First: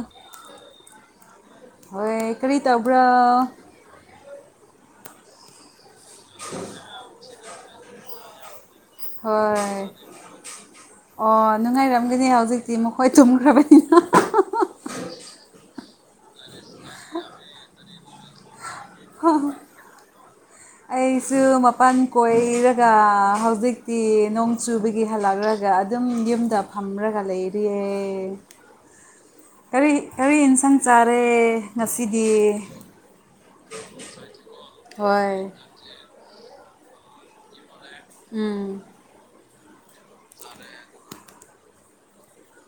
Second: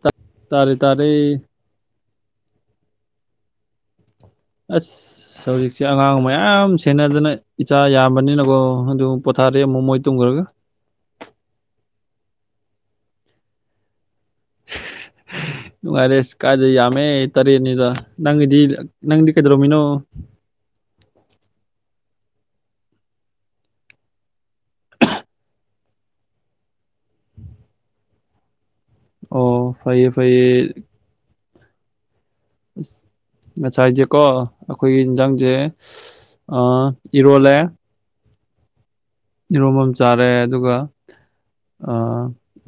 ꯇꯥ ꯇꯥꯔꯦ ꯇꯥꯔꯦ ꯍꯣꯏ ꯀꯔꯤ ꯇꯧꯕ꯭ꯔꯣ ꯑꯁ ꯁꯣꯔꯤ ꯁꯦ ꯑꯉꯥꯡ ꯃꯌꯥꯝ ꯁꯦꯟꯅꯗꯅ ꯏꯆꯥ ꯌꯥꯝꯕꯅꯤꯅꯀꯣ ꯑꯗꯨ ꯄꯣꯊꯥꯔꯦ ꯑꯃꯨꯛ ꯍꯣꯏ ꯃꯣꯏ ꯇꯨꯝꯒ꯭ꯔꯒ ꯑꯣ ꯅꯪ ꯑꯗꯨꯅꯦ ꯍꯧꯖꯤꯛꯇꯤ ꯃꯈꯣꯏ ꯇꯨꯝꯈ꯭ꯔꯕꯅꯤꯅ ꯀꯥꯏꯗꯩꯩ ꯌꯥꯝꯃꯦ ꯇꯔꯦꯠꯅꯤꯗ ꯅꯪꯒꯤꯗꯤ ꯅꯪꯗꯤ ꯀꯩꯗꯧꯔꯝꯃꯤꯅꯣ ꯑꯩꯁꯨ ꯃꯄꯥꯟ ꯀꯣꯏꯔꯒ ꯍꯧꯖꯤꯛꯇꯤ ꯅꯣꯡ ꯆꯨꯕꯒꯤ ꯍꯜꯂꯛꯔꯒ ꯑꯗꯨꯝ ꯌꯨꯝꯗ ꯐꯝꯔꯒ ꯂꯩꯔꯤꯌꯦ ꯑꯣ ꯀꯔꯤ ꯐꯩꯌꯦ ꯀꯔꯤ ꯐꯩꯌꯦ ꯏꯟꯁꯥꯡ ꯆꯥꯔꯦ ꯉꯁꯤꯗꯤ? ꯑꯁ ꯉꯁꯥꯏꯁꯦꯀꯣ ꯑꯩꯈꯣꯏꯒꯤ ꯍꯣꯏ ꯏꯟꯖꯥꯡꯁꯦ ꯑꯥ ꯏꯔꯣꯜꯂꯦ ꯎꯝ ꯏꯔꯣꯝꯕ ꯑꯃ ꯆꯥꯔꯦ ꯑꯗꯨꯒ ꯑꯥ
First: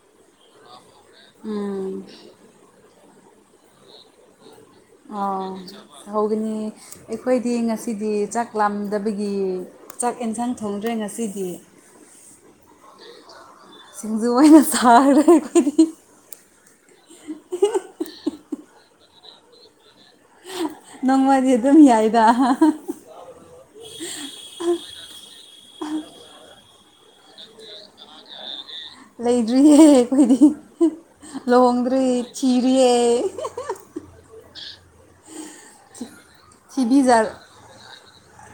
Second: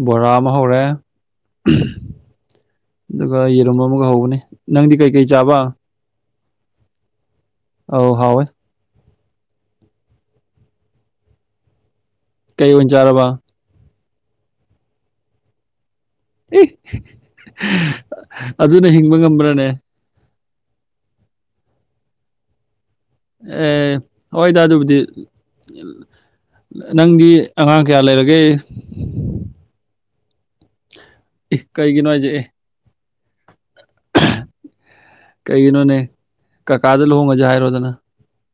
ꯕꯣꯔꯥ ꯑꯃ ꯍꯧꯔꯦ ꯎꯝ ꯑꯗꯨꯒ ꯌꯦꯔꯨꯝ ꯑꯃꯒ ꯍꯧꯕꯅꯤ ꯅꯪꯗꯤ ꯀꯩꯀꯩ ꯑꯣ ꯆꯥꯕ? ꯍꯧꯒꯅꯤ ꯑꯩꯈꯣꯏꯗꯤ ꯑꯧ ꯉꯁꯤꯗꯤ ꯍꯥꯎꯋꯦ ꯆꯥꯛ ꯂꯥꯝꯗꯕꯒꯤ ꯒꯤ ꯆꯥꯛ ꯏꯟꯁꯥꯡ ꯊꯣꯡꯗ꯭ꯔꯦ ꯉꯁꯤꯗꯤ ꯀꯩ ꯑꯣꯏꯅ ꯆꯥꯔꯕ? ꯁꯤꯡꯖꯨ ꯑꯣꯏꯅ ꯆꯥꯔꯦ ꯑꯩꯈꯣꯏꯗꯤ ꯑꯦ ꯑꯗꯨꯅ ꯍꯤꯡꯕ ꯉꯝꯕ꯭ꯔꯅꯦ? ꯅꯣꯡꯃꯗꯤ ꯑꯗꯨꯝ ꯌꯥꯏꯗ ꯑꯦ ꯍꯣꯏꯗ ꯑꯗꯨꯕꯨꯗꯤ ꯅꯪꯗꯤ ꯑꯉꯥꯡ ꯀꯌꯥ ꯂꯩꯔꯒꯦ? ꯂꯩꯗ꯭ꯔꯤꯌꯦ ꯑꯩꯈꯣꯏꯗꯤ ꯑꯦ ꯂꯨꯍꯣꯡꯗ꯭ꯔꯤ ꯀꯩꯒꯤꯅꯣ ꯍꯥꯏꯁꯦ ꯑꯦ ꯊꯤꯔꯤꯌꯦ [unintelligible] ꯀꯩꯒꯤꯅꯣꯅꯦ ꯀꯥꯀꯥꯗ ꯂꯨꯍꯣꯡꯉꯁꯤ ꯍꯥꯏꯔꯣꯗꯅ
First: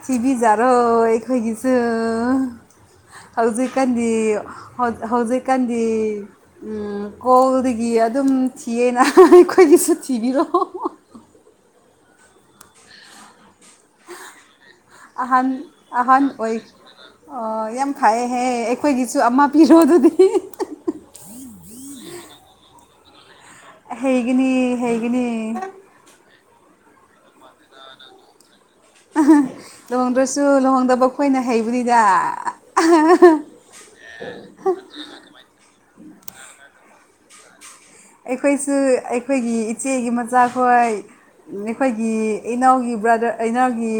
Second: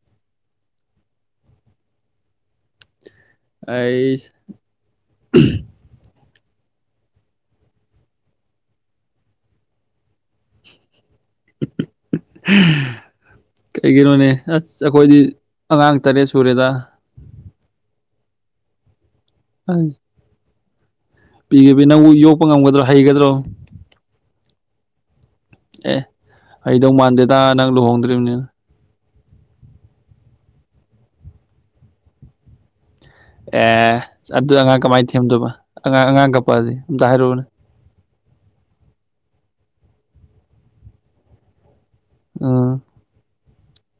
ꯊꯤꯕꯤꯖꯥꯔꯣꯏ ꯑꯩꯈꯣꯏꯒꯤꯁꯨ ꯍꯧꯖꯤꯛꯀꯥꯟꯗꯤ ꯑꯩꯁ ꯍꯧꯖꯤꯛꯀꯥꯟꯗꯤ ꯎꯝ ꯀꯣꯜꯗꯒꯤ ꯑꯗꯨꯝ ꯊꯤꯌꯦꯅ ꯑꯩꯈꯣꯏꯒꯤꯁꯨ ꯊꯤꯕꯤꯔꯣ [unintelligible] ꯀꯩꯒꯤꯅꯣꯅꯦ ꯑꯁ ꯑꯩꯈꯣꯏꯗꯤ ꯑꯍꯟ ꯑꯉꯥꯡ ꯇꯔꯦꯠ ꯁꯨꯔꯦꯗ ꯈꯏꯌꯦꯍꯦ ꯑꯩꯈꯣꯏꯒꯤꯁꯨ ꯑꯃ ꯄꯤꯔꯣ ꯑꯗꯨꯗꯤ ꯄꯤꯒꯕꯤ ꯅꯪꯕꯨ ꯌꯣꯛꯄ ꯉꯝꯒꯗ꯭ꯔꯣ ꯍꯩꯒꯗ꯭ꯔꯣ ꯍꯩꯒꯅꯤ ꯍꯩꯒꯅꯤ ꯑꯦ ꯍꯩꯗꯧ ꯃꯥꯟꯗꯦꯗ ꯅꯪ ꯂꯨꯍꯣꯡꯗ꯭ꯔꯤꯕꯅꯤꯅ ꯑꯍꯥ ꯂꯨꯍꯣꯡꯗ꯭ꯔꯁꯨ ꯂꯨꯍꯣꯡꯗꯕ ꯑꯩꯈꯣꯏꯅ ꯍꯩꯕꯅꯤꯗ ꯑꯦ ꯑꯗꯨ ꯑꯉꯥꯡ ꯀꯃꯥꯏꯅ ꯊꯦꯝꯗꯨꯏꯕ ꯑꯉꯥꯡ ꯑꯉꯥꯡ ꯀꯄꯛꯑꯗꯤ ꯑꯝꯇ ꯍꯥꯏꯔꯛꯎꯅꯦ ꯑꯩꯈꯣꯏꯁꯨ ꯑꯩꯈꯣꯏꯒꯤ ꯏꯆꯦꯒꯤ ꯃꯆꯥꯈꯣꯏ ꯑꯩꯈꯣꯏꯒꯤ ꯎꯝ ꯏꯅꯥꯎꯒꯤ ꯕ꯭ꯔꯗꯔ ꯀꯩꯅꯣꯒꯤ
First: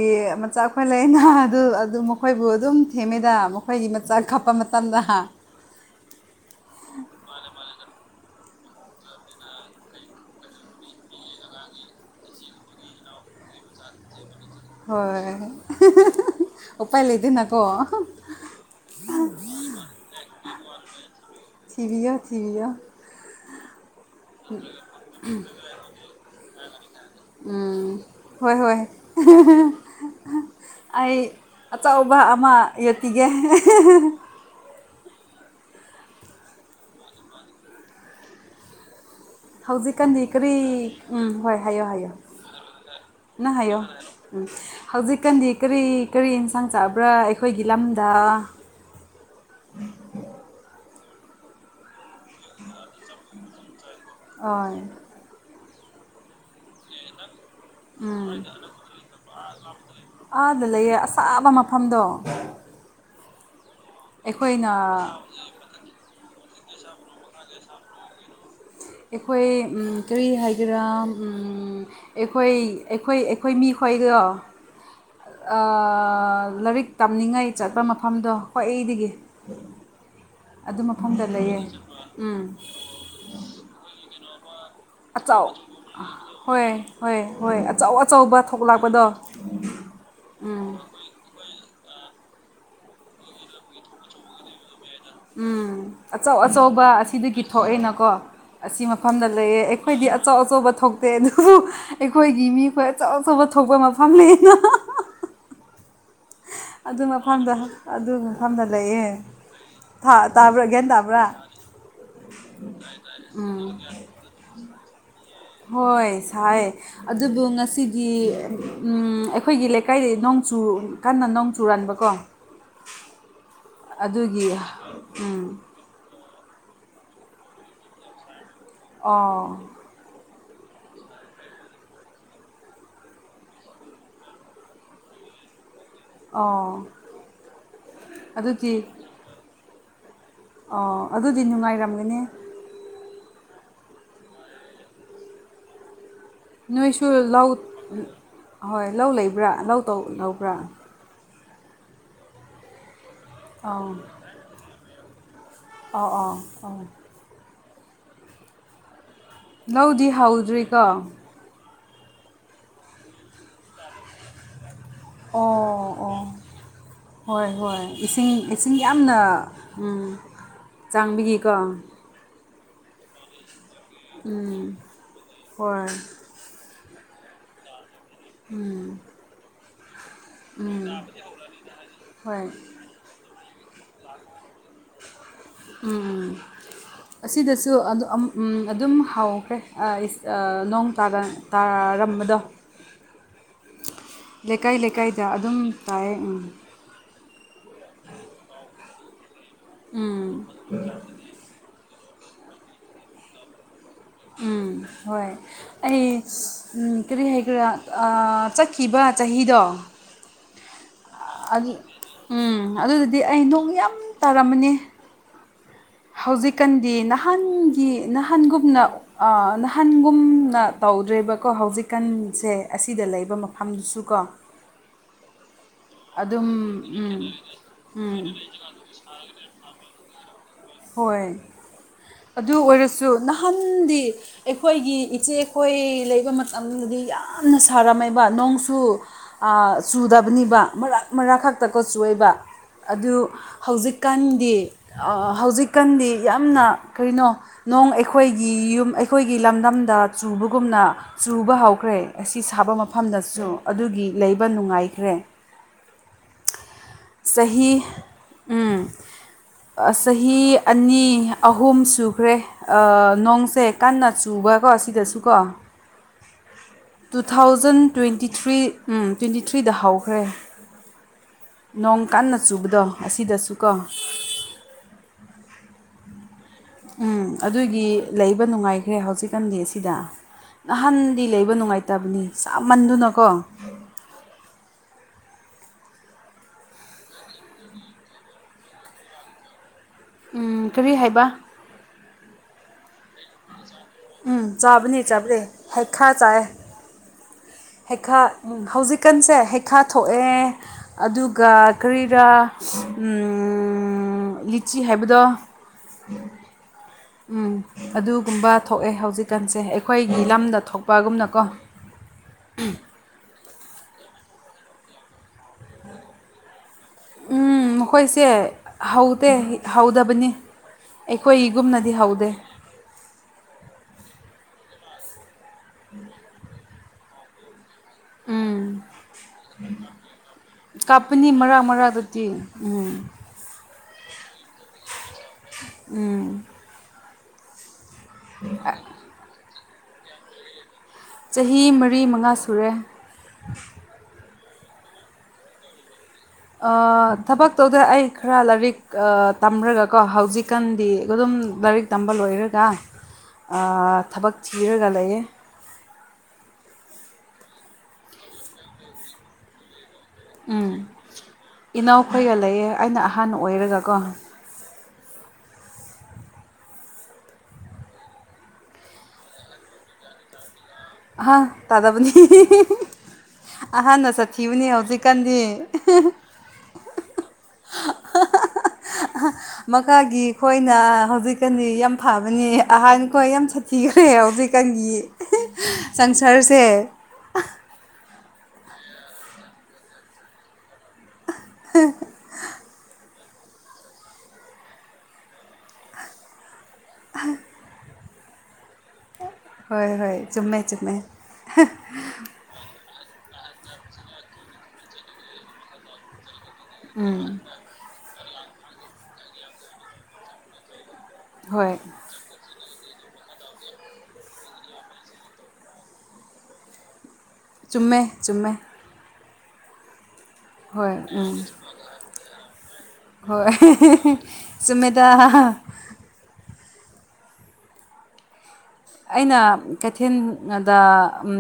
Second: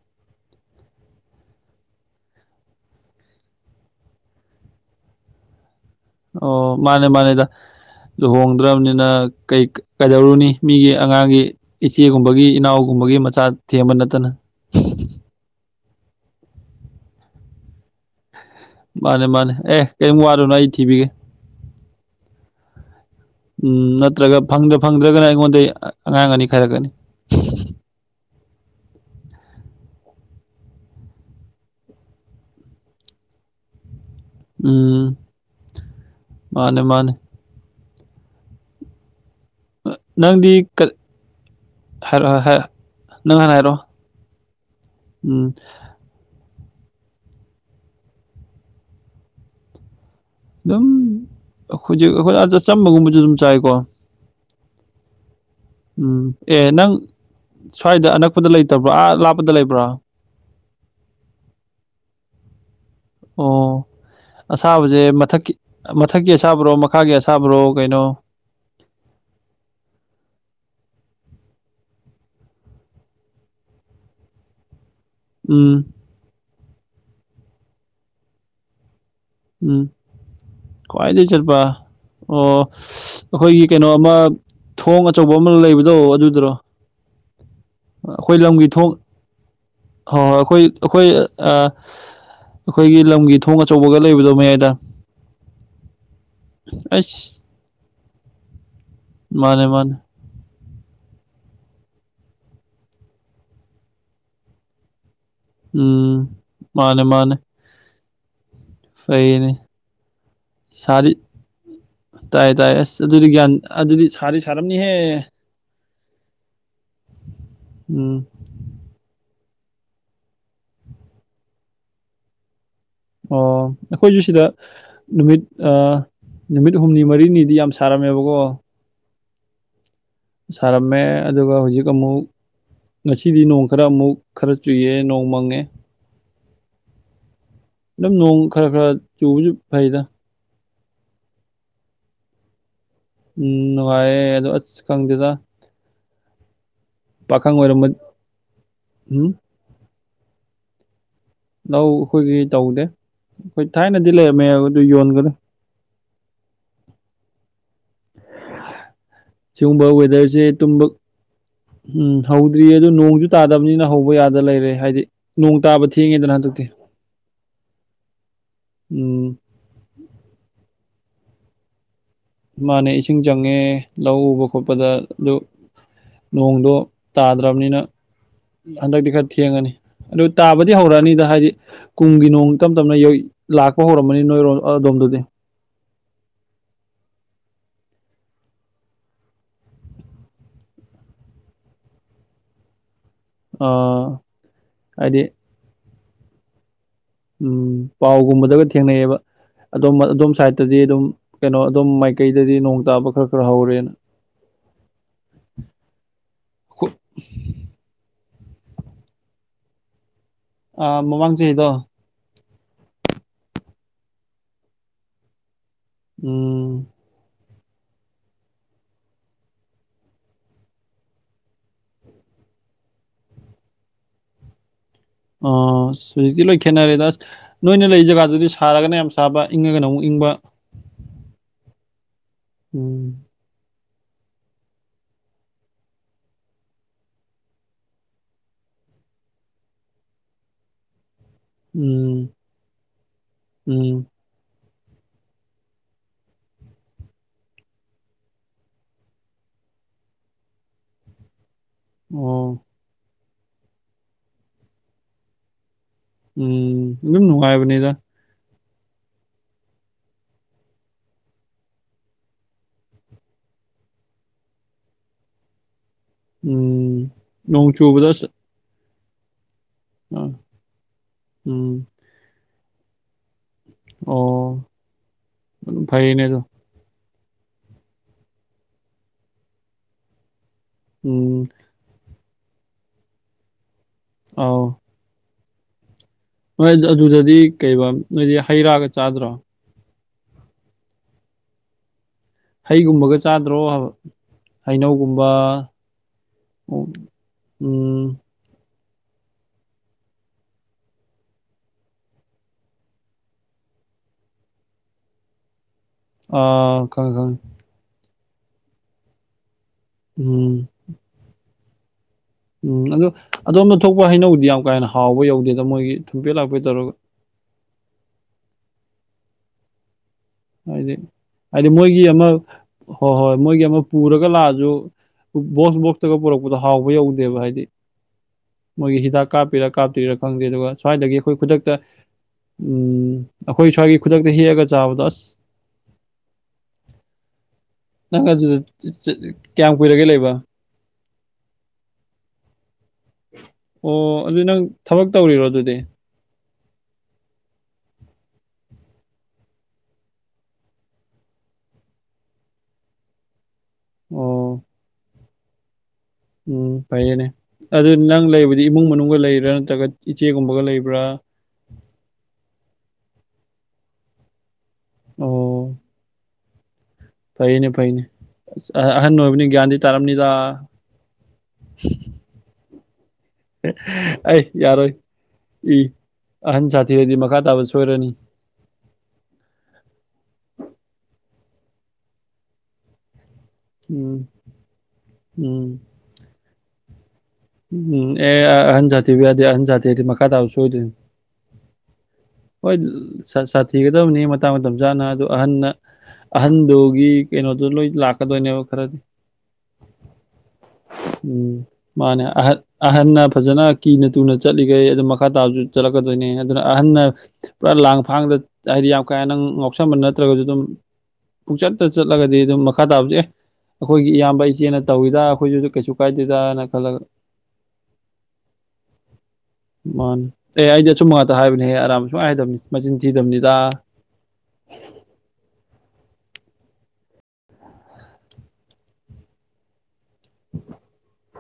ꯃꯆꯥꯈꯣꯏ ꯂꯩꯅꯥ ꯑꯗꯨ ꯑꯗꯨꯝ ꯃꯈꯣꯏꯕꯨ ꯑꯗꯨꯝ ꯊꯦꯡꯃꯤꯗ ꯃꯈꯣꯏꯒꯤ ꯃꯆꯥꯥ ꯀꯞ ꯄ ꯃꯇꯝꯗ ꯑꯣ ꯃꯥꯅꯦ ꯃꯥꯅꯦꯗ ꯂꯨꯍꯣꯡ ꯗꯔꯕꯅꯤꯅ ꯀꯩ ꯀꯩꯗꯧꯔꯨꯅꯤ ꯃꯤꯒꯤ ꯑꯉꯥꯡꯒꯤ ꯏꯆꯦꯒꯨꯝꯕꯒꯤ ꯏꯅꯥꯎꯒꯨꯝꯕꯒꯤ ꯃꯆꯥ ꯊꯦꯝꯕ ꯅꯠꯇꯅ ꯍꯣꯏ ꯎꯄꯥꯏ ꯂꯩꯇꯦꯅꯀꯣ ꯃꯥꯅꯦ ꯃꯥꯅꯦ ꯑꯦ ꯀꯩꯝ ꯋꯥꯔꯨꯅꯣ ꯑꯩ ꯊꯤꯕꯤꯒꯦ ꯊꯤꯕꯤꯌꯣ ꯊꯤꯕꯤꯌꯣ ꯎꯝ ꯅꯠꯇ꯭ꯔꯒ ꯐꯪꯗ ꯐꯪꯗ꯭ꯔꯒꯅ ꯑꯩꯉꯣꯟꯗꯩ ꯑꯉꯥꯡ ꯑꯅꯤ ꯈꯥꯢꯔꯛꯀꯅꯤ ꯎꯝ ꯍꯣꯏ ꯍꯣꯏ ꯑꯩ ꯑꯆꯧꯕ ꯑꯃ ꯌꯣꯛꯄꯤꯒꯦ ꯎꯝ ꯃꯥꯅꯦ ꯃꯥꯅꯦ ꯍꯧꯖꯤꯛꯀꯥꯟꯗꯤ ꯅꯪꯗꯤ ꯀꯔꯤ ꯎꯝ ꯍꯣꯏ ꯍꯥꯏꯌꯣ ꯍꯥꯏꯌꯣ ꯍꯥꯏꯔꯛꯑꯣ ꯍꯥꯏꯔꯛꯑꯣ ꯅꯪ ꯍꯥꯟꯅ ꯍꯥꯏꯌꯣ ꯍꯥꯏꯔꯛꯑꯣ ꯎꯝ ꯎꯝ ꯍꯧꯖꯤꯛꯀꯥꯟꯗꯤ ꯀꯔꯤ ꯀꯔꯤ ꯍꯤꯡꯖꯥꯡ ꯆꯥꯕ꯭ꯔꯥ ꯑꯩꯈꯣꯏꯒꯤ ꯂꯝꯗ ꯑꯗꯨꯝ ꯍꯧꯖꯤꯛ ꯑꯩꯈꯣꯏ ꯆꯝꯕꯒꯨꯝꯕꯖꯨ ꯑꯗꯨꯝ ꯆꯥꯏꯀꯣ ꯑꯣꯏ ꯎꯝ ꯑꯦ ꯅꯪ ꯁ꯭ꯋꯥꯏꯗ ꯎꯝ ꯑꯅꯛꯄꯗ ꯂꯩꯇꯕ꯭ꯔꯣ ꯑꯥ ꯂꯥꯞꯄꯗ ꯂꯩꯕ꯭ꯔꯣ ꯑꯥꯗ ꯂꯩꯌꯦ ꯑꯁꯥꯕ ꯃꯐꯝꯗꯣ ꯑꯣ ꯑꯩꯈꯣꯏꯅ ꯑꯁꯥꯕꯁꯦ ꯃꯊꯛꯀꯤ ꯃꯊꯛꯀꯤ ꯑꯁꯥꯕꯔꯣ ꯃꯈꯥꯒꯤ ꯑꯁꯥꯕꯔꯣ ꯀꯩꯅꯣ ꯑꯩꯈꯣꯏ ꯎꯝ ꯀꯔꯤ ꯍꯥꯏꯒꯦꯔꯥ ꯎꯝ ꯑꯩꯈꯣꯏ ꯑꯩꯈꯣꯏ ꯑꯩꯈꯣꯏ ꯃꯤ ꯈꯣꯏꯗꯣ [inaudible] ꯎꯝ ꯑꯥ ꯂꯥꯏꯔꯤꯛ ꯇꯝꯅꯤꯡꯉꯥꯏ ꯆꯠꯄ ꯃꯐꯝꯗꯣ ꯈ꯭ꯋꯥꯏꯗꯒꯤ ꯎꯝ ꯑꯗꯨ ꯃꯐꯝꯗ ꯈ꯭ꯋꯥꯏꯗꯒꯤ ꯆꯠꯄ ꯂꯩꯌꯦ ꯎꯝ ꯑꯣ ꯑꯩꯈꯣꯏꯒꯤ ꯀꯩꯅꯣꯝ ꯑꯃ ꯊꯣꯡ ꯑꯆꯧꯕ ꯑꯆꯧ ꯑꯃ ꯂꯩꯕꯗꯣ ꯑꯗꯨꯗꯨꯔꯣ ꯍꯣꯏ ꯍꯣꯏ ꯍꯣꯏ ꯑꯆꯧ ꯑꯩꯈꯣꯏ ꯑꯆꯧꯕ ꯂꯝꯒꯤ ꯊꯣꯡ ꯊꯣꯛꯂꯛꯄꯗꯣ ꯍꯣꯏ ꯑꯩꯈꯣꯏ ꯎꯝ ꯑꯩꯈꯣꯏ ꯑ ꯑꯩꯈꯣꯏꯒꯤ ꯂꯝꯒꯤ ꯊꯣꯡ ꯑꯆꯧꯕꯒ ꯂꯩꯕꯗꯣ ꯃꯌꯥꯏꯗ ꯎꯝ ꯑꯆꯧ ꯑꯆꯧꯕ ꯑꯁꯤꯗꯒꯤ ꯑꯩꯁ ꯊꯣꯛꯑꯦꯅꯀꯣ ꯑꯁꯤ ꯃꯐꯝꯗ ꯂꯩꯌꯦ ꯃꯥꯅꯦ ꯃꯥꯅꯦ ꯑꯩꯈꯣꯏꯗꯤ ꯑꯆꯧ ꯑꯆꯧꯕ ꯊꯣꯛꯇꯦ ꯑꯗꯨꯕꯨ ꯑꯩꯈꯣꯏꯒꯤ ꯃꯤꯈꯣꯏ ꯑꯆꯧ ꯑꯆꯧꯕ ꯊꯣꯛꯄ ꯃꯐꯝ ꯂꯩꯌꯦꯅ ꯑꯍꯥꯍꯥꯍꯥ ꯎꯝ ꯑꯗꯨ ꯃꯥꯅꯦ ꯃꯥꯅꯦ ꯃꯐꯝꯗ ꯑꯗꯨ ꯐꯝꯗ ꯂꯩꯌꯦ ꯐꯩꯅꯦ ꯇꯥ ꯇꯥꯕ꯭ꯔꯥ ꯒ꯭ꯌꯥꯟ ꯁꯥꯗꯤ ꯇꯥꯕ꯭ꯔꯥ ꯇꯥꯏ ꯇꯥꯏ ꯑꯁ ꯑꯗꯨꯗꯤ ꯒ꯭ꯌꯥꯟ ꯑꯗꯨꯗꯤ ꯁꯥꯗꯤ ꯁꯥꯔꯝꯅꯤꯍꯦ ꯍꯣꯏ ꯁꯥꯏꯌꯦ ꯑꯗꯨꯕꯨ ꯉꯁꯤꯗꯤ ꯎꯝ ꯎꯝ ꯑꯩꯈꯣꯏꯒꯤ ꯂꯩꯀꯥꯏꯗꯤ ꯅꯣꯡꯆꯨ ꯀꯟꯅ ꯅꯣꯡ ꯆꯨꯨꯔꯟꯕꯀꯣ ꯑꯣ ꯑꯩꯈꯣꯏꯁꯨ ꯁꯤꯗ ꯅꯨꯃꯤꯠ ꯎꯝ ꯑ ꯅꯨꯃꯤꯠ ꯍꯨꯝꯅꯤ ꯃꯔꯤꯅꯤꯗꯤ ꯌꯥꯝ ꯁꯥꯔꯝꯃꯦꯕꯀꯣ ꯑꯣ ꯁꯥꯔꯝꯃꯦ ꯑꯗꯨꯒ ꯍꯧꯖꯤꯛ ꯑꯃꯨꯛ ꯉꯁꯤꯗꯤ ꯅꯣꯡ ꯈꯔ ꯑꯃꯨꯛ ꯈꯔ ꯆꯨꯏꯌꯦ ꯅꯣꯡ ꯃꯪꯉꯦ ꯑꯣ ꯑꯗꯨꯝ ꯅꯣꯡ ꯈꯔ ꯑꯗꯨꯗꯤ ꯈꯔ ꯆꯨꯕꯁꯨ ꯐꯩꯗ ꯑꯣ ꯑꯗꯨꯗꯤ ꯅꯨꯡꯉꯥꯏꯔꯝꯒꯅꯤ ꯎꯝ ꯅꯨꯡꯉꯥꯏꯌꯦ ꯑꯗꯣ ꯑꯁ ꯈꯪꯗꯦꯗ ꯅꯣꯏꯁꯨ ꯂꯧ ꯄꯥꯈꯪ ꯑꯣꯏꯔꯝꯃꯗꯤ ꯍꯣꯏ ꯂꯧ ꯎꯝ ꯂꯩꯕ꯭ꯔꯥ ꯂꯧ ꯇꯧꯕ꯭ꯔꯥ ꯂꯧ ꯑꯩꯈꯣꯏꯒꯤ ꯇꯧꯗꯦ ꯑꯩꯈꯣꯏ ꯑꯧ ꯊꯥꯏꯅꯗꯤ ꯂꯩꯔꯝꯃꯦ ꯑꯗꯨ ꯌꯣꯟꯒꯔꯦ ꯑꯧ ꯑꯧ ꯑꯧ ꯁꯤꯒꯨꯝꯕ ꯂꯧꯗꯤ ꯋꯦꯗꯔꯁꯦ ꯇꯨꯝꯕ ꯍꯧꯗ꯭ꯔꯤꯀꯣ ꯎꯝ ꯍꯧꯗ꯭ꯔꯤꯌꯦ ꯑꯗꯨ ꯅꯣꯡꯁꯨꯨ ꯇꯥꯗꯕꯅꯤꯅ ꯍꯧꯕ ꯌꯥꯗ ꯂꯩꯔꯦ ꯍꯥꯏꯗꯤ ꯑꯣ ꯅꯣꯡ ꯇꯥꯕ ꯑꯣ ꯊꯦꯡꯉꯦꯗꯅ ꯍꯟꯗꯛꯇꯤ ꯍꯣꯏ ꯍꯣꯏ ꯏꯁꯤꯡ ꯏꯁꯤꯡ ꯌꯥꯝꯅ ꯎꯝ ꯎꯝ ꯆꯪꯕꯤꯒꯤꯀꯣ ꯃꯥꯅꯦ ꯏꯁꯤꯡ ꯆꯪꯉꯦ ꯂꯧ ꯎꯕ ꯎꯝ ꯈꯣꯠꯄꯗ ꯑꯗꯨ ꯍꯣꯏ ꯅꯣꯡꯗꯣ ꯇꯥꯗ꯭ꯔꯕꯅꯤꯅ ꯎꯝ ꯍꯟꯗꯛꯇꯤ ꯈꯔ ꯊꯦꯡꯉꯅꯤ ꯑꯗꯨ ꯇꯥꯕꯗꯤ ꯎꯝ ꯍꯧꯔꯛꯑꯅꯤꯗ ꯍꯥꯏꯗꯤ ꯀꯨꯝꯒꯤ ꯅꯣꯡ ꯍꯣꯏ ꯇꯞ ꯇꯞꯅ ꯌꯩ ꯂꯥꯛꯄ ꯍꯧꯔꯝꯃꯅꯤ ꯅꯣꯏꯔꯣꯝ ꯑꯗꯣꯝꯗꯗꯤ ꯎꯝ ꯑꯁꯤꯗꯁꯨ [unintelligible] ꯎꯝ ꯑꯗꯨꯝ ꯍꯧꯎꯈ꯭ꯔꯦ ꯑꯥꯁ ꯑꯥ ꯅꯣꯡ ꯇꯗ ꯇꯥ ꯇꯥꯔꯝꯕꯗꯣ ꯑ ꯂꯩꯀꯥꯏ ꯍꯥꯏꯗꯤ ꯂꯩꯀꯥꯏꯗ ꯑꯗꯨꯝ ꯇꯥꯏ ꯎꯝ ꯎꯝ ꯄꯥꯎꯒꯨꯝꯕꯗꯒ ꯊꯦꯡꯅꯩꯌꯦꯕ ꯑꯗꯣꯝ ꯑꯗꯣꯝ ꯎꯝ ꯁꯥꯏꯗꯇꯗꯤ ꯑꯗꯨꯝ ꯀꯩꯅꯣ ꯑꯗꯣꯝ ꯃꯥꯏꯀꯩꯗꯗꯤ ꯅꯣꯡ ꯇꯥꯕ ꯈꯔ ꯈꯔ ꯍꯧꯔꯦꯅ ꯎꯝ ꯍꯣꯏ ꯑꯩ ꯎꯝ ꯀꯔꯤ ꯍꯥꯏꯒꯦꯔꯥ ꯑꯥ ꯆꯠꯈꯤꯕ ꯆꯍꯤꯗꯣ ꯑꯥ ꯃꯃꯥꯡ ꯆꯍꯤꯗꯣ ꯑꯗꯨ ꯎꯝ ꯑꯗꯨꯗꯗꯤ ꯑꯩ ꯅꯣꯡ ꯌꯥꯝ ꯇꯥꯔꯝꯃꯅꯤ ꯎꯝ ꯍꯧꯖꯤꯛꯀꯥꯟꯗꯤ ꯅꯍꯥꯟ ꯀꯤ ꯅꯍꯥꯟꯒꯨꯝꯅ ꯑꯥ ꯅꯍꯟꯒꯨꯝꯅ ꯇꯧꯗ꯭ꯔꯦꯕꯀꯣ ꯍꯧꯖꯤꯛꯀꯥꯟꯖꯦ ꯑꯁꯤꯗ ꯂꯩꯕ ꯃꯐꯝꯗꯨꯁꯨ ꯀꯣ [inaudible] ꯑꯣ ꯍꯧꯖꯤꯛꯇꯤ ꯑꯗꯨꯝ ꯂꯣꯏ ꯈꯦꯠꯅꯔꯦꯗ ꯎꯝ ꯑꯁ ꯅꯣꯏꯅ ꯂꯩ ꯎꯝ ꯖꯒꯥꯗꯨꯗꯤ ꯁꯥꯔꯒꯅ ꯌꯥꯝ ꯆꯥꯕ ꯏꯪꯉꯒꯅ ꯑꯃꯨꯛ ꯏꯪꯕ ꯍꯣꯏ ꯑꯗꯨ ꯎꯝ ꯑꯣꯏꯔꯁꯨ ꯅꯍꯥꯟꯗꯤ ꯑꯩꯈꯣꯏꯒꯤ ꯏꯆꯦꯈꯣꯏ ꯂꯩꯕ ꯃꯇꯝꯗꯗꯤ ꯌꯥꯝꯅ ꯁꯥꯔꯝꯃꯦꯕ ꯅꯣꯡꯁꯨ ꯑꯥ ꯆꯨꯗꯕꯅꯤꯕ ꯑꯃꯔꯛ ꯑꯃꯔꯛ ꯈꯛꯇꯀꯣ ꯎꯝ ꯆꯨꯌꯦꯕ ꯑꯗꯨ ꯎꯝ ꯍꯧꯖꯤꯛꯀꯥꯟꯗꯤ ꯑꯥ ꯍꯧꯖꯤꯛꯀꯥꯟꯗꯤ ꯌꯥꯝꯅ ꯀꯔꯤꯅꯣ ꯅꯣꯡ ꯑꯩꯈꯣꯏꯒꯤ ꯌꯨꯝ ꯑꯩꯈꯣꯏꯒꯤ ꯂꯝꯗꯝꯗ ꯆꯨ ꯒꯨꯝꯅ ꯆꯨꯕ ꯍꯧ ꯈ꯭ꯔꯦ ꯑꯁꯤ ꯑꯣ ꯁꯥꯕ ꯃꯐꯝꯗꯁꯨ ꯑꯗꯨꯒꯤ ꯂꯩꯕ ꯅꯨꯡꯉꯥꯏꯈ꯭ꯔꯦ ꯎꯝ ꯑꯗꯨꯝ ꯆꯍꯤ ꯅꯨꯡꯉꯥꯏꯕꯅꯤꯗ ꯎꯝ ꯆꯍꯤ ꯑꯅꯤ ꯑꯍꯨꯝ ꯁꯨꯈ꯭ꯔꯦ ꯑꯥ ꯅꯣꯡꯁꯦ ꯀꯟꯅ ꯆꯨ ꯎꯕꯦꯀꯣ ꯑꯁꯤꯗꯁꯨꯀꯣ ꯎꯝ ꯇꯨ ꯅꯣꯡ ꯊꯥꯎꯖꯟ ꯆꯨꯕꯗ ꯑꯁ ꯇ꯭ꯋꯦꯟꯇꯤ ꯊ꯭ꯔꯤ ꯎꯝ ꯇ꯭ꯋꯦꯟꯇꯤ ꯊ꯭ꯔꯤꯗ ꯍꯧꯈ꯭ꯔꯦ ꯑꯥ ꯎꯝ ꯅꯣꯡ ꯀꯟꯅ ꯆꯨꯕꯗꯣ ꯑꯁꯤꯗꯁꯨ ꯀꯣ ꯐꯩꯅꯦꯗꯨ ꯎꯝ ꯑꯗꯨꯒꯤ ꯂꯩꯕ ꯅꯨꯡꯉꯥꯏꯈ꯭ꯔꯦ ꯍꯧꯖꯤꯛꯀꯥꯟꯗꯤ ꯑꯁꯤꯗ ꯅꯍꯥꯟꯗꯤ ꯎꯝ ꯂꯩꯕ ꯅꯨꯡꯉꯥꯏꯇꯕꯅꯤ ꯁꯥꯃꯟꯗꯨꯅꯀꯣ ꯑꯥꯎ ꯍꯣꯏ ꯑꯗꯨꯗꯗꯤ ꯀꯩꯕ ꯅꯣꯏꯗꯤ ꯍꯩꯔꯥꯒ ꯆꯥꯗ꯭ꯔꯣ ꯎꯝ ꯀꯔꯤ ꯍꯥꯏꯕ ꯍꯩꯒꯨꯝꯕꯒ ꯆꯥꯗ꯭ꯔꯣꯍꯕ ꯎꯝ ꯆꯥꯕꯅꯦ ꯆꯥꯕꯅꯦ ꯍꯩꯈꯥ ꯆꯥꯏ ꯑꯣ ꯎꯝ ꯍꯩꯈꯥ ꯍꯧꯖꯤꯛ ꯀꯟꯁꯦ ꯍꯩꯈꯥꯊꯣꯛꯑꯦ ꯑꯗꯨꯒ ꯀꯔꯤꯔꯥ ꯎꯝ ꯎꯝ ꯂꯤꯆꯤ ꯍꯥꯏꯕꯗꯣ ꯑꯥ ꯈꯪꯉꯦ ꯈꯪꯉꯦ ꯎꯝ ꯑꯗꯨ ꯨꯒꯨꯝꯕ ꯊꯣꯛꯑꯦ ꯍꯧꯖꯤꯛꯀꯥꯟꯁꯦ ꯑꯩꯈꯣꯏꯒꯤ ꯂꯝꯗ ꯎꯝ ꯊꯣꯛꯄꯒꯨꯝꯅꯀꯣ ꯎꯝ ꯑꯗꯨ ꯑꯗꯣꯝꯗ ꯊꯣꯛꯄ ꯍꯩꯅꯧꯗꯤ ꯌꯥꯝ ꯀꯥ ꯍꯟꯅ ꯍꯥꯎꯕ ꯌꯧꯗꯦꯗ ꯃꯣꯏꯒꯤ ꯊꯨꯝꯄꯦꯠ ꯂꯥꯛꯄꯦꯠ ꯇꯧꯔꯒ ꯎꯝ ꯃꯈꯣꯏꯁꯦ ꯍꯧꯗꯦ ꯍꯧꯗꯕꯅꯤ ꯍꯥꯏꯗꯤ ꯍꯥꯏꯗꯤ ꯑꯩꯈꯣꯏꯒꯨꯝꯅꯗꯤ ꯃꯣꯏꯒꯤ ꯑꯃ ꯍꯧꯗꯦ ꯍꯣꯏ ꯍꯣꯏ ꯃꯣꯏꯒꯤ ꯑꯃ ꯄꯨꯔꯒ ꯂꯥꯛꯑꯁꯨ ꯕꯣꯛꯁ ꯕꯣꯛꯁꯇꯒ ꯄꯨꯔꯛꯄꯗꯣ ꯍꯥꯎꯕ ꯌꯧꯗꯦꯕ ꯍꯥꯏꯗꯤ ꯎꯝ ꯃꯣꯏꯒꯤ ꯍꯤꯗꯥꯛ ꯀꯥꯞꯄꯤꯔꯥ ꯀꯥꯞꯇ꯭ꯔꯤꯔꯥ ꯈꯪꯗꯦ ꯑꯗꯨꯒ ꯁ꯭ꯋꯥꯏꯗꯒꯤ ꯀꯥꯞꯄꯅꯤ ꯑꯩꯈꯣꯏ ꯃꯔꯛ ꯈꯨꯗꯛꯇ ꯃꯔꯛꯇꯗꯤ ꯎꯝ ꯑꯩꯈꯣꯏ ꯁ꯭ꯋꯥꯏꯒꯤ ꯈꯨꯗꯛꯇ ꯍꯦꯛꯑꯒ ꯆꯥꯕꯗꯣ ꯑꯁ ꯎꯝ ꯅꯪ ꯑꯗꯨꯗ ꯆꯠ ꯀꯌꯥꯝ ꯀꯨꯏꯔꯒꯦ ꯂꯩꯕ ꯆꯍꯤ ꯃꯔꯤ ꯃꯉꯥ ꯁꯨꯔꯦ ꯑꯣ ꯑꯗꯨ ꯅꯪ ꯊꯕꯛ ꯇꯧꯔꯤꯔꯣ ꯑꯗꯨꯗꯤ ꯑꯥ ꯊꯕꯛ ꯇꯧꯗꯦ ꯑꯩ ꯈꯔ ꯂꯥꯏꯔꯤꯛ ꯑꯥ ꯇꯝꯔꯒꯀꯣ ꯍꯧꯖꯤꯛꯀꯥꯟꯗꯤ ꯑꯗꯨꯝ ꯎꯝ ꯂꯥꯏꯔꯤꯛ ꯇꯝꯕ ꯂꯣꯏꯔꯒ ꯑꯥ ꯊꯕꯛ ꯑꯣ ꯊꯤꯔꯒ ꯂꯩꯌꯦ ꯎꯝ ꯐꯩꯌꯦꯅꯦ ꯑꯗꯨ ꯅꯪ ꯂꯩꯕꯗꯤ ꯏꯃꯨꯡ ꯃꯅꯨꯡꯒ ꯂꯩꯔꯤꯔꯥ ꯅꯠꯇ꯭ꯔꯒ ꯏꯆꯦꯒꯨꯝꯕꯒ ꯎꯝ ꯂꯩꯕ꯭ꯔꯥ ꯏꯅꯥꯎꯈꯣꯏꯒ ꯂꯩꯌꯦ ꯑꯩꯅ ꯑꯍꯟ ꯑꯣꯏꯔꯒꯀꯣ ꯑꯣ ꯐꯩꯅꯦ ꯐꯩꯅꯦ ꯑꯁ ꯑꯥ ꯑꯍꯟ ꯑꯣꯏꯕꯅꯤ ꯒ꯭ꯌꯥꯟꯗꯤ ꯇꯥꯔꯝꯅꯤꯗ ꯑꯍꯥ ꯇꯥꯗꯕꯅꯤ ꯍꯤꯍꯤꯍꯤꯍꯤ ꯑꯩ ꯌꯥꯔꯣꯏ ꯍꯧꯖꯤꯛꯀꯥꯟꯗꯤ ꯏ ꯑꯍꯟ ꯁꯥꯊꯤꯔꯗꯤ ꯃꯈꯥ ꯇꯥꯕ ꯁꯣꯏꯔꯅꯤ ꯑꯍꯥ ꯃꯈꯥꯒꯤ ꯈꯣꯏ ꯑꯩꯅ ꯍꯧꯖꯤꯛꯀꯥꯟꯗꯤ ꯌꯥꯝ ꯐꯕꯅꯦ ꯑꯍꯟꯈꯣꯏ ꯌꯥꯝ ꯁꯥꯊꯤꯈ꯭ꯔꯦ ꯎꯝ ꯍꯧꯖꯤꯛꯀꯥꯟꯒꯤ ꯎꯝ [unintelligible] ꯁꯪꯁꯥꯔꯁꯦ ꯎꯝ ꯑꯦ ꯑꯍꯟ ꯁꯥꯊꯤꯕ ꯌꯥꯗꯦ ꯑꯍꯟ ꯁꯥꯊꯤꯔꯗꯤ ꯃꯈꯥ ꯇꯥꯕ ꯁꯣꯢꯗꯨꯢꯅꯤ ꯍꯣꯏꯗ [unintelligible] ꯁꯥ ꯁꯥꯊꯤꯒꯗꯕꯅꯤ ꯃꯇꯥꯡ ꯃꯇꯝ ꯆꯥꯅ ꯑꯗꯨ ꯑꯍꯟꯅ ꯑꯍꯟꯗꯨꯒꯤ ꯀꯩꯅꯣꯗꯨ ꯂꯣꯏ ꯂꯥꯛ ꯀꯗꯣꯏꯅꯦꯕ ꯈꯔꯗꯤ ꯍꯣꯏ ꯍꯣꯏ ꯆꯨꯝꯃꯦ ꯆꯨꯝꯃꯦ ꯎꯝ ꯃꯥꯅꯦ ꯑꯥ ꯑꯍꯟꯅ ꯐꯖꯅ ꯀꯤꯅ ꯇꯨꯅ ꯆꯠꯂꯤꯒꯩ ꯑꯗꯨꯝ ꯃꯈꯥ ꯇꯥꯕꯖꯨ ꯆꯠꯂꯛꯀꯗꯣꯏꯅꯤ ꯑꯥ ꯑꯗꯨꯅ ꯑꯍꯟꯅ ꯄꯨꯔꯥ ꯂꯥꯡ ꯐꯥꯡꯗ ꯍꯥꯏꯗꯤ ꯌꯥꯝ ꯀꯥꯍꯦꯟꯅ ꯉꯥꯎꯁꯟꯕ ꯅꯠꯇ꯭ꯔꯒꯁꯨ ꯑꯗꯨꯝ ꯍꯣꯏ ꯄꯨꯡꯆꯠꯇ ꯆꯠꯂꯒꯗꯤ ꯑꯗꯨꯝ ꯃꯥ ꯃꯈꯥ ꯇꯥꯕꯖꯦ ꯑꯦ ꯑꯩꯈꯣꯏꯒꯤ ꯏꯌꯥꯝꯕ ꯏꯆꯦꯅ ꯇꯧꯏꯗ ꯑꯩꯈꯣꯏꯁꯨ ꯀꯩꯁꯨ ꯀꯥꯏꯗꯦꯗ ꯅ ꯈꯜꯂꯒ ꯆꯨꯝꯃꯦ ꯆꯨꯝꯃꯦ ꯃꯥꯅꯤ ꯑꯦ ꯑꯩꯗꯤ ꯍꯣꯏ ꯑꯆꯨꯝꯕ ꯎꯝ ꯉꯥꯛꯇ ꯍꯥꯏꯕꯅꯦꯍꯦ ꯑꯔꯥꯟꯕ ꯁꯨꯡꯍꯥꯏ ꯍꯥꯏꯗꯕꯅꯤ ꯃꯆꯤꯟ ꯍꯣꯏ ꯊꯤꯗꯕꯅꯤꯗ ꯑꯥ ꯑꯩꯅ ꯀꯩꯊꯦꯜ ꯉꯥꯗ ꯎꯝ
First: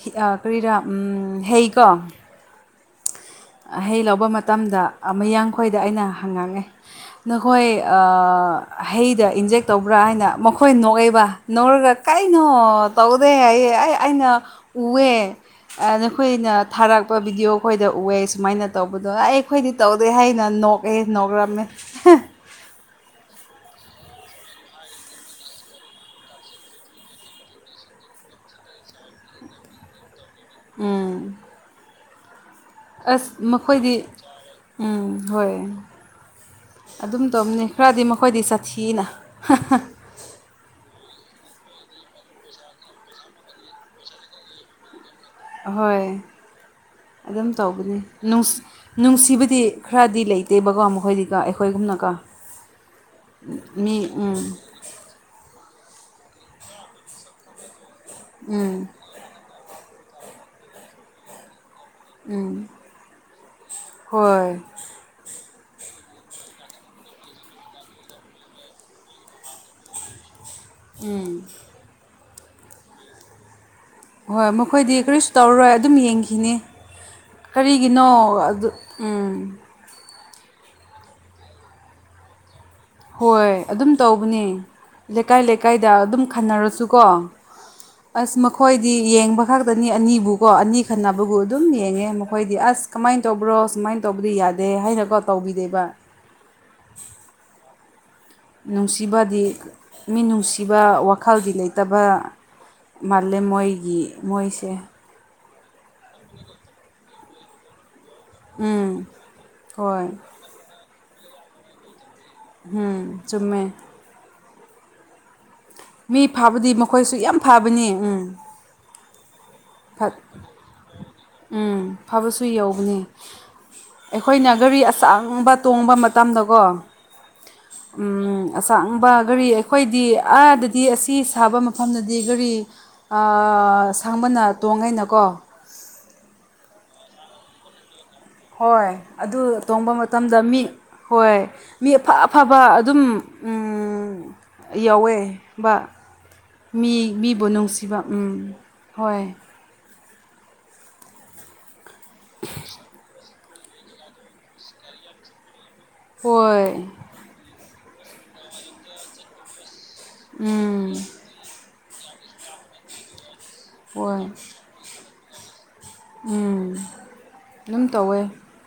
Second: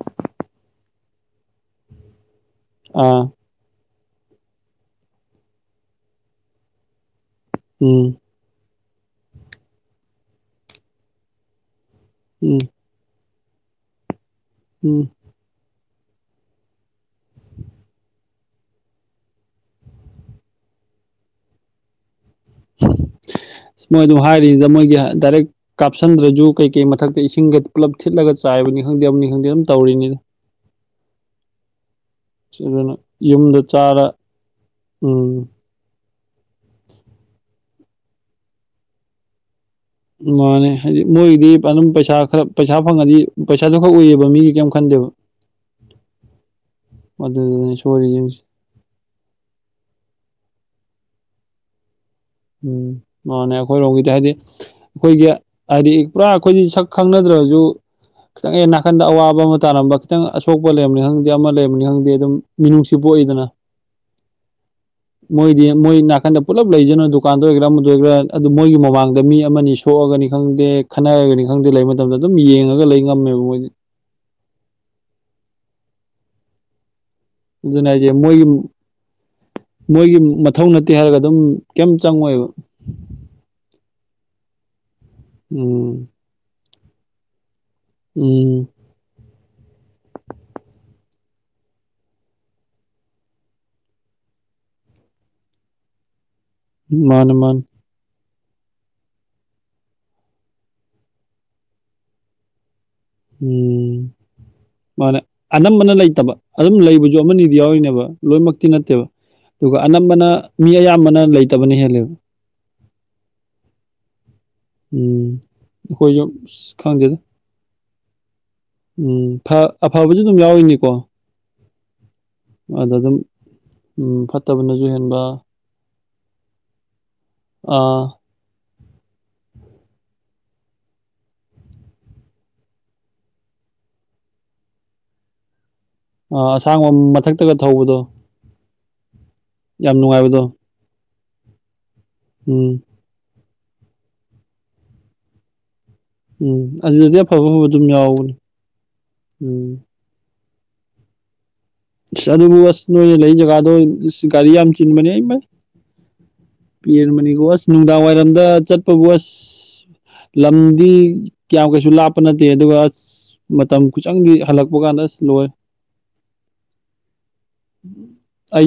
ꯍꯤ ꯀꯔꯤꯔꯥ ꯎꯝ ꯍꯦ ꯀꯣ ꯑꯥ ꯍꯩ ꯂꯧꯕ ꯃꯇꯝꯗ ꯃꯌꯥꯡꯈꯣꯏꯗ ꯑꯩꯅ ꯍꯪꯉꯥꯡꯉꯦ ꯅꯈꯣꯏ ꯎꯝ ꯑꯥ ꯍꯩꯗ ꯏꯟꯖꯦꯛ ꯇꯧꯕ꯭ꯔꯥ ꯍꯥꯏꯅ ꯃꯈꯣꯏ ꯅꯣꯛꯑꯦꯕ ꯅꯣꯛꯔꯒ ꯀꯩꯅꯣ ꯎꯝ ꯇꯧ ꯋꯦ ꯍꯥꯢꯌꯦ ꯑꯩ ꯑꯩꯅ ꯎꯝ ꯎꯑꯦ ꯑꯥ ꯅꯈꯣꯏꯅ ꯊꯥꯔꯛꯄ ꯚꯤꯗꯤꯑꯣ ꯈꯣꯏꯗ ꯎꯋꯦꯁ ꯁꯨꯃꯥꯏꯅ ꯇꯧꯕꯗꯣ ꯑꯩ ꯑꯩꯈꯣꯏꯗꯤ ꯇꯧꯗꯦ ꯍꯥꯏꯅ ꯅꯣꯛꯑꯦ ꯅꯣꯛꯔꯝꯃꯦ [unintelligible] [inaudible] ꯑꯁ ꯃꯣꯏ ꯑꯗꯨ ꯍꯥꯏꯔꯤꯅꯤꯗ ꯃꯣꯏꯒꯤ ꯗꯥꯏꯔꯦꯛ ꯀꯥꯞꯁꯤꯟꯗ꯭ꯔꯖꯨ ꯀꯩꯀꯩ ꯃꯊꯛꯇ ꯏꯁꯤꯡꯒ ꯄꯨꯂꯞ ꯊꯤꯠꯂꯒ ꯆꯥꯏ ꯆꯥꯢꯕꯅꯤ ꯈꯪꯗꯦ ꯑꯃꯅꯤ ꯈꯪꯗꯦ ꯑꯗꯨꯝ ꯇꯧꯔꯤꯅꯤꯗ ꯎꯝ ꯑꯗꯨꯅ ꯑꯁ ꯌꯨꯝꯗ ꯃꯈꯣꯏꯗꯤ ꯆꯥꯔ ꯎꯝ ꯍꯣꯏ ꯑꯗꯨꯝ ꯇꯧꯕꯅꯦ ꯈꯔꯗꯤ ꯃꯈꯣꯏꯗꯤ ꯆꯥꯊꯤꯌꯦꯅ ꯍꯥꯍꯥ ꯃꯥꯅꯦ ꯍꯥꯏꯗꯤ ꯃꯣꯏꯒꯤꯗꯤ ꯑꯗꯨꯝ ꯄꯩꯁꯥ ꯈꯔ ꯄꯩꯁꯥ ꯐꯪꯉꯗꯤ ꯄꯩꯁꯥꯗꯨ ꯈꯛ ꯎꯏꯑꯕ ꯃꯤꯒꯤ ꯀꯩꯝ ꯈꯟꯗꯦꯕ ꯑꯍꯣꯏ ꯑꯗꯨꯝ ꯑꯗꯨꯗꯨꯅꯦ ꯇꯧꯕꯅꯦ ꯁꯣꯏꯔꯤꯁꯤꯡꯁꯦ ꯅꯨꯡ ꯅꯨꯡꯁꯤꯕꯗꯤ ꯈꯔꯗꯤ ꯂꯩꯇꯦꯕ ꯑꯗꯨꯒ ꯃꯈꯣꯏꯗꯤ ꯀꯣ ꯑꯩꯈꯣꯏꯒꯨꯝꯅꯀꯣ ꯎꯝ ꯃꯥꯅꯦ ꯃꯤ ꯑꯩꯈꯣꯏꯔꯣꯝꯒꯤꯗꯤ ꯍꯥꯏꯗꯤ ꯎꯝ ꯑꯩꯈꯣꯏꯒꯤ ꯍꯥꯏꯗꯤ ꯄꯨꯔꯥ ꯑꯩꯈꯣꯏꯗꯤ ꯁꯛ ꯈꯪꯅꯗ꯭ꯔꯖꯩ ꯈꯤꯇꯪ ꯍꯦꯛ ꯎꯝ ꯅꯥꯀꯟꯗ ꯑꯋꯥꯕ ꯑꯃ ꯇꯥꯔꯝꯕ ꯈꯤꯇꯪ ꯑꯁꯣꯛꯄ ꯂꯩꯔꯝꯕꯅꯤ ꯈꯪꯗꯦ ꯑꯃ ꯂꯩ ꯈꯪꯗꯦ ꯑꯗꯨꯝ ꯎꯝ ꯃꯤꯅꯨꯡꯁꯤ ꯄꯣꯛꯏꯗꯅ ꯍꯣꯏ ꯃꯣꯏꯗꯤ ꯃꯣꯏ ꯅꯥꯀꯟꯗ ꯄꯨꯂꯞ ꯂꯩꯖꯅꯨ ꯗꯨꯀꯥꯟꯗ ꯑꯣꯏꯒꯦꯔ ꯑꯃꯗ ꯑꯣꯏꯒꯦꯔ ꯑꯗꯨ ꯃꯣꯏꯒꯤ ꯃꯃꯥꯡꯗ ꯃꯤ ꯑꯃꯅꯤ ꯁꯣꯛꯑꯒꯅꯤ ꯈꯪꯗꯦ ꯈꯟꯅꯔꯒꯅꯤ ꯈꯪꯗꯦ ꯂꯩꯕ ꯃꯇꯝꯗ ꯑꯗꯨꯝ ꯌꯦꯡꯉꯒ ꯂꯩ ꯉꯝꯃꯦꯕ ꯃꯣꯏꯗꯤ ꯍꯣꯏ ꯃꯈꯣꯏꯗꯤ ꯀꯔꯤꯁꯨ ꯇꯧꯔꯔꯣꯏ ꯑꯗꯨꯝ ꯌꯦꯡꯈꯤꯅꯤ ꯑꯗꯨꯅ ꯀꯔꯤꯒꯤꯅꯣ ꯑꯩꯁꯦ ꯃꯣꯏꯒꯤ ꯑꯗꯨ ꯎꯝ ꯃꯣꯏꯒꯤ ꯃꯊꯧ ꯅꯠꯇꯦ ꯍꯥꯏꯔꯒ ꯑꯗꯨꯝ ꯀꯩꯝ ꯆꯪꯉꯣꯏꯕ ꯍꯣꯏ ꯑꯗꯨꯝ ꯇꯧꯕꯅꯦ ꯂꯩꯀꯥꯏ ꯂꯩꯀꯥꯏꯗ ꯎꯝ ꯑꯗꯨꯝ ꯈꯟꯅꯔꯁꯨꯀꯣ ꯑꯁ ꯎꯝ ꯃꯈꯣꯏꯗꯤ ꯌꯦꯡꯕ ꯈꯛꯇꯅꯤ ꯑꯅꯤꯕꯨꯀꯣ ꯑꯅꯤ ꯈꯟꯅꯕꯕꯨ ꯑꯗꯨꯝ ꯌꯦꯡꯉꯦ ꯃꯈꯣꯏꯗꯤ ꯑꯁ ꯀꯃꯥꯏꯅ ꯇꯧꯕ꯭ꯔꯣ ꯁꯨꯃꯥꯏꯅ ꯇꯧꯕꯗꯤ ꯌꯥꯏ ꯌꯥꯗꯦ ꯍꯥꯏꯅꯀꯣ ꯇꯧꯒꯤꯗꯦꯕ ꯃꯥꯅꯤ ꯃꯥꯅꯤ ꯅꯨꯡꯁꯤꯕꯗꯤ ꯃꯤ ꯅꯨꯡꯁꯤꯕ ꯋꯥꯈꯜꯗꯤ ꯂꯩꯇꯕ ꯃꯥꯜꯂꯦ ꯎꯝ ꯃꯣꯏꯒꯤ ꯃꯣꯏꯁꯦ ꯃꯥꯅꯦ ꯑꯅꯝꯕꯅ ꯂꯩꯇꯕ ꯑꯗꯨꯝ ꯂꯩꯕꯖꯨ ꯑꯃꯅꯤꯗꯤ ꯌꯥꯎꯔꯤꯅꯦꯕ ꯂꯣꯏꯅꯃꯛꯇꯤ ꯅꯠꯇꯦꯕ ꯎꯝ ꯑꯗꯨꯒ ꯍꯣꯏ ꯑꯅꯝꯕꯅ ꯃꯤ ꯑꯌꯥꯝꯕꯅ ꯂꯩꯇꯕꯅ ꯍꯦꯜꯂꯦꯕ ꯍꯨꯝ ꯆꯨꯝꯃꯦ ꯎꯝ ꯃꯤ ꯑꯩꯈꯣꯏꯁꯨ ꯐꯕꯗꯤ ꯑꯁ ꯃꯈꯣꯏꯁꯨ ꯈꯪꯗꯦꯗ ꯌꯥꯝ ꯐꯕꯅꯤ ꯎꯝ ꯎꯝ ꯐ ꯑꯐꯕꯁꯨ ꯑꯗꯨꯝ ꯌꯥꯎꯔꯤꯅꯤꯀꯣ ꯎꯝ ꯐꯕꯁꯨ ꯑꯗ ꯌꯧꯕꯅꯤ ꯑꯗꯨꯝ ꯎꯝ ꯑꯩꯈꯣꯏꯅ ꯒꯥꯔꯤ ꯐꯠꯇꯕꯅꯁꯨ ꯍꯦꯟꯕ ꯑꯆꯥꯡꯕ ꯇꯣꯡꯕ ꯃꯇꯝꯗꯀꯣ ꯑꯥ ꯇꯥꯡꯕ ꯒꯥꯔꯤ ꯑꯩꯈꯣꯏꯗꯤ ꯑꯥꯗꯗꯤ ꯑꯁꯤ ꯁꯥꯕ ꯃꯐꯝꯗꯗꯤ ꯒꯥꯔꯤ ꯑ ꯑ ꯁꯥꯡꯕꯅ ꯇꯣꯡꯉꯦꯅꯀꯣ ꯑ ꯑꯁꯥꯡꯕꯝ ꯃꯊꯛꯇꯒ ꯊꯧꯕꯗꯣ ꯍꯣꯏ ꯑꯗꯨ ꯇꯣꯡꯕ ꯌꯥꯝ ꯃꯇꯝꯗ ꯅꯨꯡꯉꯥꯏꯕꯗꯣ ꯃꯤ ꯍꯣꯏ ꯃꯤ ꯑꯐ ꯑꯐꯕ ꯎꯝ ꯑꯗꯨꯝ ꯎꯝ ꯌꯥꯎꯋꯦ ꯕ ꯎꯝ ꯃꯤ ꯑꯗꯨꯗꯗꯤ ꯑꯐꯕ ꯃꯤꯕꯨ ꯑꯐꯕ ꯑꯗꯨꯝ ꯅꯨꯡꯁꯤꯕ ꯎꯝ ꯌꯥꯎꯕꯅꯤ ꯍꯣꯏ ꯎꯝ ꯏꯁ ꯑꯗꯨꯕꯁ ꯅꯣꯏ ꯂꯩ ꯖꯒꯥꯗꯣ ꯒꯥꯔꯤ ꯌꯥꯝ ꯆꯤꯟꯕꯅꯤ ꯏꯃꯥꯏ ꯍꯣꯏ ꯄꯦꯟꯕꯅꯤꯀꯣ ꯑꯁ ꯅꯨꯡꯗꯥꯡ ꯋꯥꯏꯔꯝꯗ ꯆꯠꯄꯕꯨ ꯑꯁ ꯂꯝꯗꯤ ꯎꯝ ꯀ꯭ꯌꯥꯝ ꯀꯩꯁꯨ ꯂꯥꯞꯄ ꯅꯠꯇꯦ ꯑꯗꯨꯒ ꯃꯇꯝ ꯍꯣꯏ ꯈꯨꯆꯪꯗꯤ ꯍꯜꯂꯛꯄ ꯀꯥꯟꯗ ꯑꯁ ꯂꯣꯏꯔꯦ ꯎꯝ ꯑꯗꯨꯝ ꯇꯧꯋꯦ ꯑꯩ